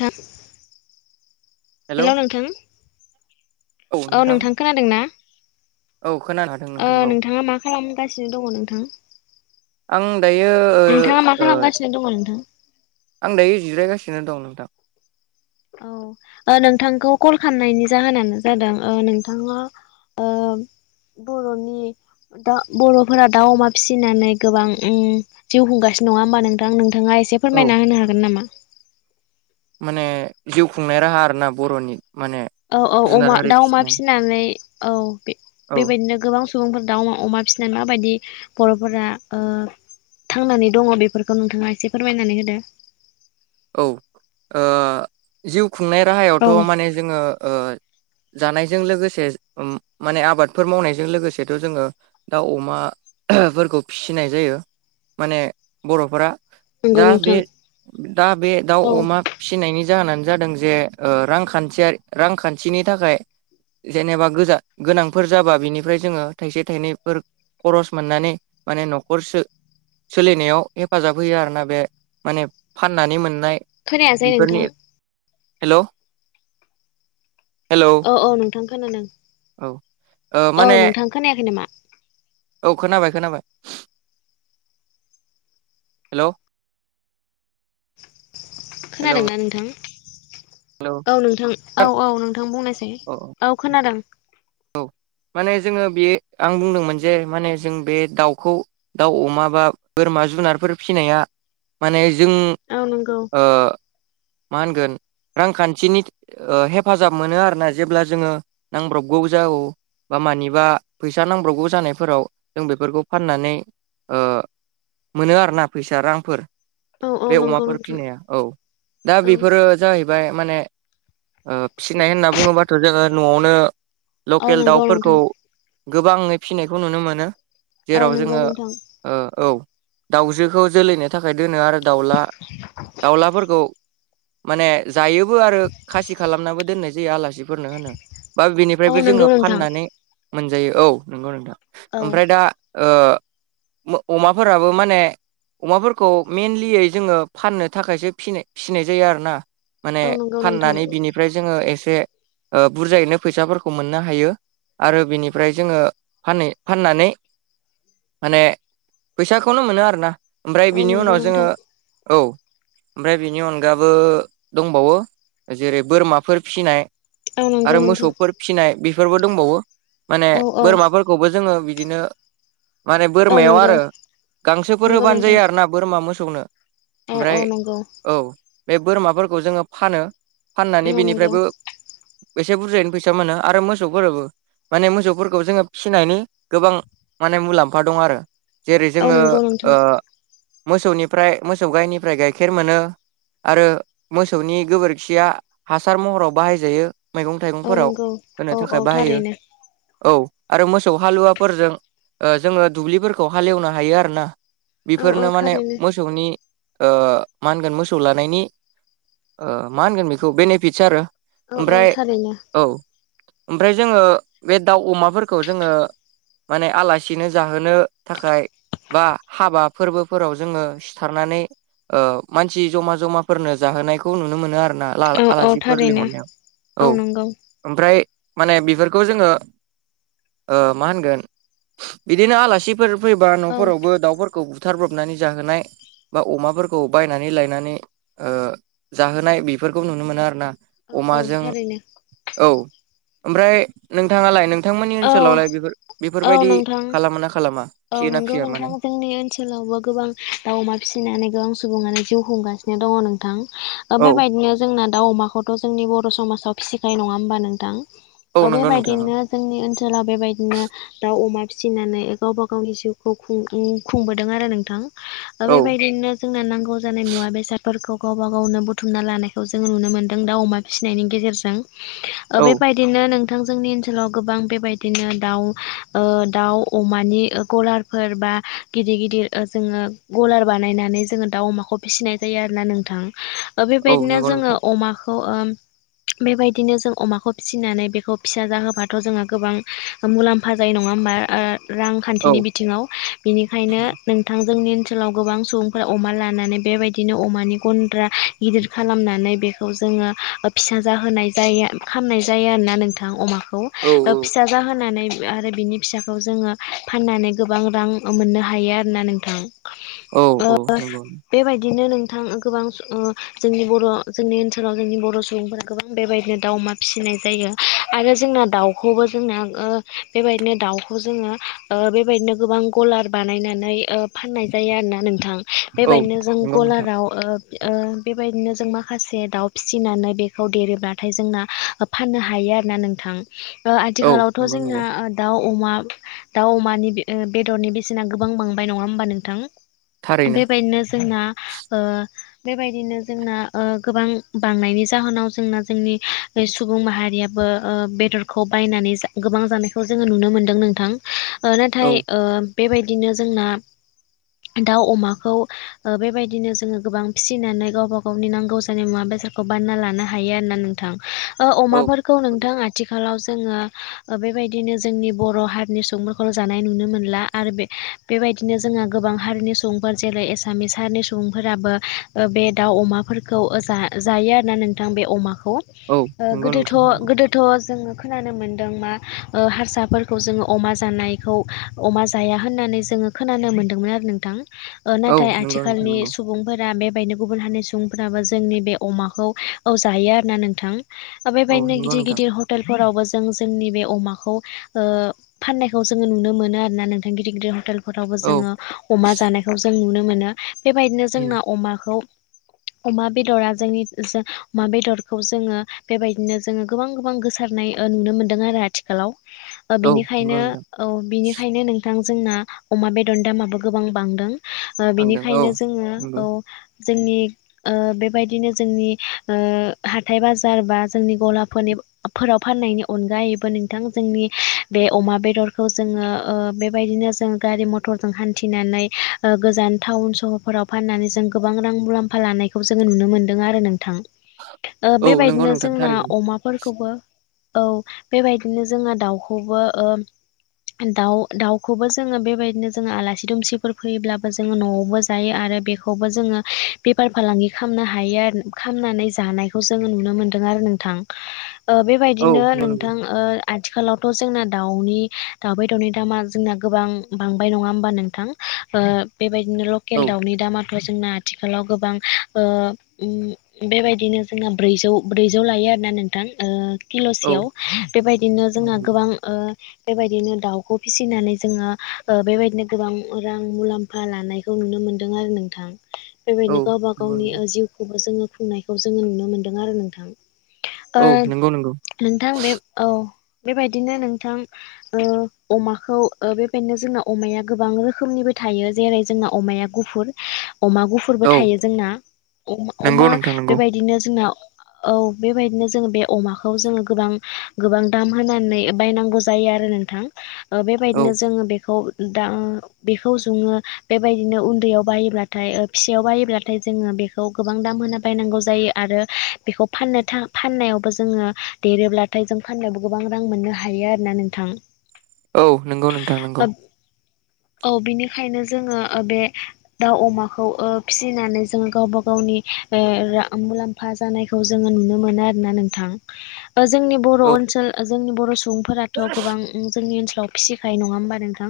नोंथां hello hello नोंथां औ नोंथां खोनादोंना औ खोनानो हादों नोंथां औ नोंथांङा मा खालामगासिनो दंङो नोंथां आं दायो नोंथाङा मा ओ खालामगासिनो दङ नोंथां आं दायो जिरायगासिनो दं नोंथां औ नोंथांखौ कल खालामनायनि जाहोनानो जादों ओ नोंथाङा ओ बर'नि दा बर'फोरा दाउ अमा फिसिनानै गोबां ओ जिउ खुंगासिनो नङा होमबा नोंथां नों नोंथाङा एसे औ फोरमायना होनो हागोन नामा माने जिउ खुंनाय राहा आरोना बर'नि माने औ औ जुनार अमा हारि दाउ अमा फिसिनाय फिसिनानै औ औ बेबायदिनो गोबां सुबुंफोर दाउ अमा अमा फिसिनाय माबायदि बर'फोरा ओ थांनानै दङ बेफोरखौ नोंथाङा एसे फोरमायनानै होदो औ ओ जिउ खुंनाय राहायावथ' औ माने जोङो जानायजों लोगोसे माने आबादफोर मावनायजों लोगोसेथ' जोङो दाउ अमा फोरखौ फिसिनाय जायो माने बर'फोरा नंगौ दा बे नोंथां दा बे दाउ औ अमा फिसिनायनि जाहोनानो जादों जे ओ रांखान्थियारि रांखान्थिनि थाखाय जेनेबा गोजा गोनांफोर जाबा बिनिफ्राय जोङो थाइसे थाइनैफोर खरस मोननानै माने न'खरसो सोलिनायाव हेफाजाब होयो आरोना बे माने फाननानै मोननाय खोनायासै नोंथां हेल' औ औ नोंथां खोनादों औ ओ औ माने नोंथां खोनायाखै नामा औ खोनाबाय खोनाबाय हेल' खोनादोंना नोंथां हेलौ औ नोंथां औ औ नोंथां बुंनोसै औ खोनादों औ माने जोङो बेयो आं बुंदोंमोन जे माने जों बे दाउखौ दाउ अमा बा बोरमा जुनारफोर फिसिनाया माने जों औ नंगौ ओ मा होनगोन रांखान्थिनि हेफाजाब मोनो आरोना जेब्ला जोङो नांब्रब गौ जा बा मानिबा फैसा नांब्रावगौ जानायफोराव जों बेफोरखौ फाननानै ओ मोनो आरोना फैसा रांफोर औ औ बे नंगौ अमाफोर नोंथां फिनाया औ दा औ बेफोरो जाहैबाय माने ओ फिनाय होनना बुङोबाथ' जोङो न'वावनो औ लकेल नंगौ दाउफोरखौ नोंथां गोबाङै फिनायखौ नुनो मोनो औ जेराव नंगौ जोङो नोंथां ओ औ दाउजोखौ जोलैनो थाखाय दोनो आरो दाउला दाउलाफोरखौ माने जायोबो आरो खासि खालामनाबो दोननाय जायो आलासिफोरनो होनो बा औ ओमफ्रायबो नंगौ जोङो नोंथां फाननानै मोनजायो औ नंगौ नोंथां औ ओमफ्राय दा अमाफोराबो माने अमाफोरखौ मइेनलियै जोङो फाननो थाखायसो फिसिनाय जायो आरोना माने औ नंगौ नोंथां फाननानै बिनिफ्राय जोङो एसे बुरजायैनो फैसाफोरखौ खौ मोननो हायो आरो बेनिफ्राय जोङो फा फाननानै माने फैसाखौनो मोनो आरोना ओमफ्राय औ बिनि नंगौ उनाव जोङो नोंथां औ ओमफ्राय बेनि अनगाबो दंबावो जेरै बोरमाफोर फिसिनाय औ नंगौ आरो नोंथां मोसौफोर फिनाय बेफोरबो दंबावो माने औ औ बोरमाफोरखौबो जोङो बिदिनो माने औ बोरमायाव नंगौ आरो गांसोफोर नंगौ होबानो नोंथां जायो आरो ना बोरमा मोसौनो औ औ ओमफ्राय नंगौ औ बे बोरमाफोरखौ जोङो फानो फाननानै औ नंगौ बिनिफ्रायबो एसे बुरजायैनो फैसा मोनो आरो मोसौफोराबो माने मोसौफोरखौ जोङो फिसिनायनि गोबां माने मुलाम्फा दं आरो जेरै औ जोङो नंगौ ओ नोंथां मोसौनिफ्राय मोसौ गाइनिफ्राय गाइखेर मोनो आरो मोसौनि गोबोरखिया हासार महराव बाहायजायो मैगं औ थाइगंफोराव नंगौ होनो औ औ थाखाय बाहायो थारैनो औ आरो मोसौ हालुवाफोरजों ओ जोङो दुब्लिफोरखौ हालेवनो हायो आरो ना औ औ बेफोरनो माने थारैनो मोसौनि ओ मा होनगोन मोसौ लानायनि ओ मा होनगोन बेखौ बेनिफिट्स आरो औ औ ओमफ्राय थारैनो औ ओमफ्राय जोङो बे दाउ अमाफोरखौ जोङो माने आलासिनो जाहोनो थाखाय बा हाबा फोरबोफोराव जोङो सिथारनानै ओ मानसि जमा जमाफोरनो जाहोनायखौ नुनो मोनो आरोना औ औ आलासिफोर थारैनो लिंहरनायाव औ ओमफ्राय माने बेफोरखौ जोङो ओ मा होनगोन बिदिनो आलासि फोर फैबा औ नफोरावबो दाउफोरखौ बुथारब्रबनानै जाहोनाय बा अमाफोरखौ बायनानै लायनानै ओ जाहोनाय बेफोरखौ नुनो मोनो आरो ना औ औ थारैनो ओ ओमफ्राय नोंथाङालाय नों थांमोननि औ ओनसोलावलाय बेफोर औ बेफोरबायदि नोंथां खालामो ना खालामा फियो ना फिया माने अबबा गोबां दाउ अमा फिसिनानै गोबां सुबुङानो जिउ खुंगासिनो दङ नोंथां ओ औ बेबायदिनो जोंना दाउ अमाखौथ' जोंनि बर' समाजाव फिसिखायो नङा होमबा नोंथां औ नंगौ नोंथां ओ बेबायदिनो जोंनि ओनसोलाव बेबायदिनो दाउ अमा फिसिनानै गावबा गावनि जिउखौ खुं-खुंबोदों आरो नोंथां ओ औ बेबायदिनो जोंना नांगौ जानाय मुवा बेसादफोरखौ गावबा गावनो बुथुमना लानायखौ जोङो नुनो मोन्दों दाउ अमा फिसिनायनि गेजेरजों ओ औ बेबायदिनो नोंथां जोंनि ओन सोलाव गोबां बेबायदिनो दाउ ओ दाउ अमानि गलारफोर बा गि दिर गिदिर जोङो गलार बानायनानै जोङो दाउ अमाखौ फिसिनाय जायो आरो ना नोंथां औ बेबायदिनो नंगौ जोङो नोंथां अमा खौ ओ बेबायदिनो जों अमाखौ फिसिनानै बेखौ फिसा जाहो बाथ' जोंहा गोबां मुलाम्फा जायो नङा होमबा ओ औ रांखान्थिनि बिथिङाव बिनिखायनो नोंथां जोंनि ओनसोलाव गोबां सुबुंफोरा अमा लानानै बेबायदिनो अमानि गन्द्रा गिदिर खालामनानै बेखौ जोङो जोङो ओ फिसा जाहोनाय जायो खामनाय जायो आरोना नोंथां अमाखौ ओ औ औ फिसा जाहोनानै आरो बिनि फिसाखौ जोङो फाननानै गोबां रां मोननो हायो आरोना नोंथां औ ओ औ नंगौ बेबाय दिनो नोंथां गोबां ओ जोंनि बर' जोंनि ओनसोलाव जोंनि बर' सुबुंफोरा गोबां बेबायदिनो दाउ अमा फिसिनाय जायो आरो जोंना दाउखौबो जोंना ओ बेबायदिनो दाउखौ जोङो ओ बेबायदिनो गोबां गलार बानायना नै ओ फाननाय जायो आरो ना नोंथां औ बेबायदिनो जों नंगौ नोंथां गलाराव ओ ओ बेबायदिनो जों माखासे दाउ फिसिनानै बेखौ देरोब्लाथाय जोंना फाननो हायो आरोना नोंथां ओ औ आथिखालावथ' नंगौ नंगौ जोंना दाउ अमा दाउ अमानि बेदरनि बेसेना गोबां बांबाय नङा होमबा नोंथां थारैनो बेबायदिनो जोंना ओ बेबायदिनो जोंना ओ गोबां बांनायनि जाहोनाव जोंना जोंनि सुबुं माहारिया बो ओ बेदर खौ बायनानै गोबां जानायखौ जोङो नुनो मोनदों नोंथां ओ औ नाथाय ओ बेबायदिनो जोंना दाउ अमाखौ ओ बेबायदिनो जोङो गोबां फिसिनानै गावबा गावनि नांगौ जानाय मुवा बेसादखौ बानायना लानो हायो नोंथां ओ औ आयदाफोरखौ नोंथां आथि खालाव जोङो ओ बेबायदिनो जोंनि बर' हारिनि सुबुंफोरखौल जानाय नुनो मोनला आरो बे बेबायदिनो जोंहा गोबां हारिनि सुबुंफोर जेरै एसामिस हारिनि सुबुंफोराबो ओ बे दाउ अमा जायो आरोना नोंथां बे अमाखौ औ ओ नंगौ नोंथां गोदोथ' नंगौ गोदोथ' जोङो खोनानो मोनदों मा ओ हारसाफोरखौ जोङो अमा जानायखौ अमा जाया होननानै जो खोनानो मोनदोंमोन आरो नोंथां ओ औ नाथाय नंगौ नोंथां आथिखालनि नंगौ सुबुंफोरा बे बेहायनो गुबुन हारि सुबुंफ्राबो जोंनि बे अमाखौ औ जायो आरो ना नोंथां? आरो औ बेबायदिनो नंगौ गिदिर नोंथां गिदिर फोरावबो जों जोंनि बे अमाखौ ओ फाननायखौ जोङो नुनो मोनो आरो ना नोंथां गिदिर गिदिर हटेल नावबो औ जोङो अमा जानायखौ जों नुनो मोनो बेबायदिनो जोंना अमाखौ अमा बेदरा जोंनि अमा बेदरखौ जोङो बेबायदिनो जोङो गोबां गोबां गोसो नाय ओ नुनो मोनदों आरो आथिखालाव औ बिनिखायनो नंगौ नोंथां ओ बिनिखायनो ओ नोंथां जोंना अमा बेदर दामाबो गोबां बांदों ओ थांदों औ बेनिखायनो जोङो नंगौ औ जोंनि ओ बेबायदिनो जोंनि ओ हाथाइ बाजार बा जोंनि गलाफोरनि फोराव फाननायनि अनगायैबो नोंथां जोंनि बे अमा बेदरखौ जोङो ओ बेबायदिनो नों जों गारि मथरजों हानथिनानै ओ गोजान टाउन सहरफोराव फाननानै जोंङो गोबां रां मुलामफा लानायखौ जों नुनो मोनदों आरो नोंथां औ नंगौ बेबायदिनो नोंथां जोंना थारैनो अमाफोर खौबो औ बेबायदिनो जोङो दाउखौबो ओ दाउ दाउखौबो जोङो बेबायदिनो जोङो आलासि दुमसिफोर फैयोब्लाबो जोङो न'आवबो जायो आरो आरो बेखौबो जोङो बेफार फालांगि खालामनो हायो आरो खालामनानै जानायखौ जोङो नुनो मोनदों आरो आरो नोंथां ओ औ बेबायदिनो ओ नंगौ नंगौ नोंथां आथिखालावथ' जोंना दाउनि दाउ बेदरनि दामा जोंना गोबां बांबाय नङा होमबा नोंथां? ओ बेबायदिनो लकेल औ दाउनि दामा जोंना आथिखालाव गोबां ओ बेबायदिनो जों ब्रै ब्रैजौ लायो आरो आरो ना नोंथां? ओ औ किल'सेयाव बेबायदिनो जोंना नंगौ गोबां ओ बेबायदिनो दाउखौ फिसिनानै जोङो ओ बेबायदिनो गोबां रां मुलाम्फा लानायखौ नुनो मोनो। मोनदों आरो नोंथां। बेबायदिनो गावबा गावनि नंगौ जिउखौबो जोङो खुंनायखौ जोङो नुनो मोनदों आरो नोंथां। औ नंगौ नंगौ नोंथां बे औ बेबायदिनो नोंथां ओ अमाखौ बेबायदिनो जोंना ओ अमाया गोबां रोखोमनि बाय थायो जेरै जोंना अमाया गुफुर अमा गुफुरबो औ थायो जोंना नंगौ अमा नोंथां नंगौ बेबायदिनो जोंना औ बेबायदिनो जोङो बे अमाखौ जोङो गोबां गोबां दाम होनानै बायनांगौ जायो आरो नोंथां। औ बेबायदिनो जोङो बेखौ दा बेखौ जुङो बेबायदिनो उन्दैयाव बायोब्लाथाय फिसायाव बायोब्लाथाय जोङो बेखौ गोबां दाम होना बायनांगौ जायो आरो बेखौ फाननो फाननायावबो जों जोङो देरोब्लाथाय फानोब्ला जों गोबां रां मोननो हायो आरोना नोंथां। औ नंगौ नोंथां नंगौ। औ बिनिखायनो जोङो ओ बे दाउ अमाखौ ओ फिसिनानै जोङो गावबा गावनि ओ मुलाम्फा जानायखौ जोङो नुनो मोनो आरोना नोंथां। ओ जोंनि बर' औ ओनसोल जोंनि बर' सुबुंफोराथ' गोबां जोंनि फ्राव फिसिखायो नङा होमबा नोंथां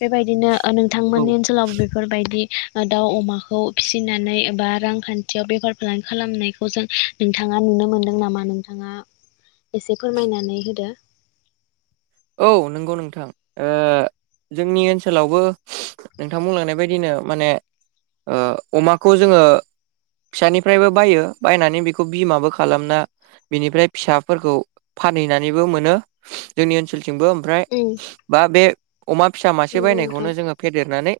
बेबायदिनो ओ औ नोंथांमोननि ओनसोलावबो बेफोरबायदि दाउ अमाखौ फिसिनानै बा रांखान्थियाव बेफार फालांगि खालामनायखौ जों नोंथां ना नुनो मोनदों नामा नोंथाङा एसे फोरमायनानै होदो। औ नंगौ नोंथां जोंनि ओनसोलावबो नोंथां बुंलांनाय बायदिनो माने अमाखौ जोङो फिसानिफ्रायबो बायो बायनानै बेखौ बिमाबो खालामना बिनिफ्राय फिसाफोरखौ फानहैनानैबो मोनो जोंनि ओनसोल थिंबो ओमफ्राय बा बे अमा फिसा मासे नंगौ नोंथां बायनायखौनो जोङो फेदेरनानै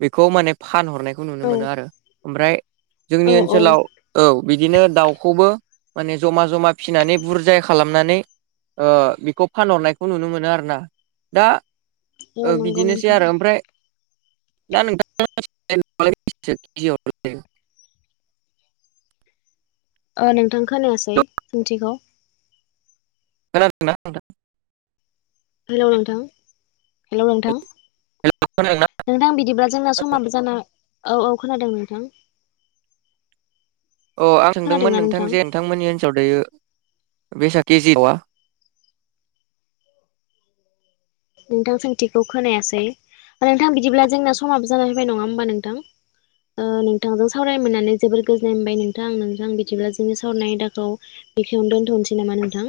बेखौ माने फानहरनायखौ नुनो औ मोनो आरो ओमफ्राय जोंनि औ औ ओनसोलाव औ बिदिनो दाउखौबो माने जमा जमा फिसिनानै बुरजाय खालामनानै ओ बेखौ फानहरनायखौ नुनो मोनो आरोना दा औ ओ नंगौ बिदिनोसै नोंथां आरो ओमफ्राय दा नोंथां [unintelligible] अ नोंथां खोनायासै खोनादोंना सोंथिखौ खोनादोंना नोंथां। हेलौ नोंथां हेलौ नोंथां हेल' खोनादोंना? नोंथां बिदिब्ला जोंना समाबो जाना औ औ खोनादों नोंथां अ आं सोंदोंमोन नोंथां जे नोंथांमोननि ओनसोलाव दायो। बेस केजि दावा नोंथां सोंथिखौ खोनायासै आरो नोंथां बिदिब्ला जोंना समाबो जाना फैाय नङा होमबा नोंथां? ओ नोंथांजों सावराय मोननानै जोबोर गोजोननाय मोनबाय नोंथां नोंथां बिदिब्ला जोंनि सावरायनाय आयदाखौ बेखिनियावनो दोनथ'नोसै नामा नोंथां?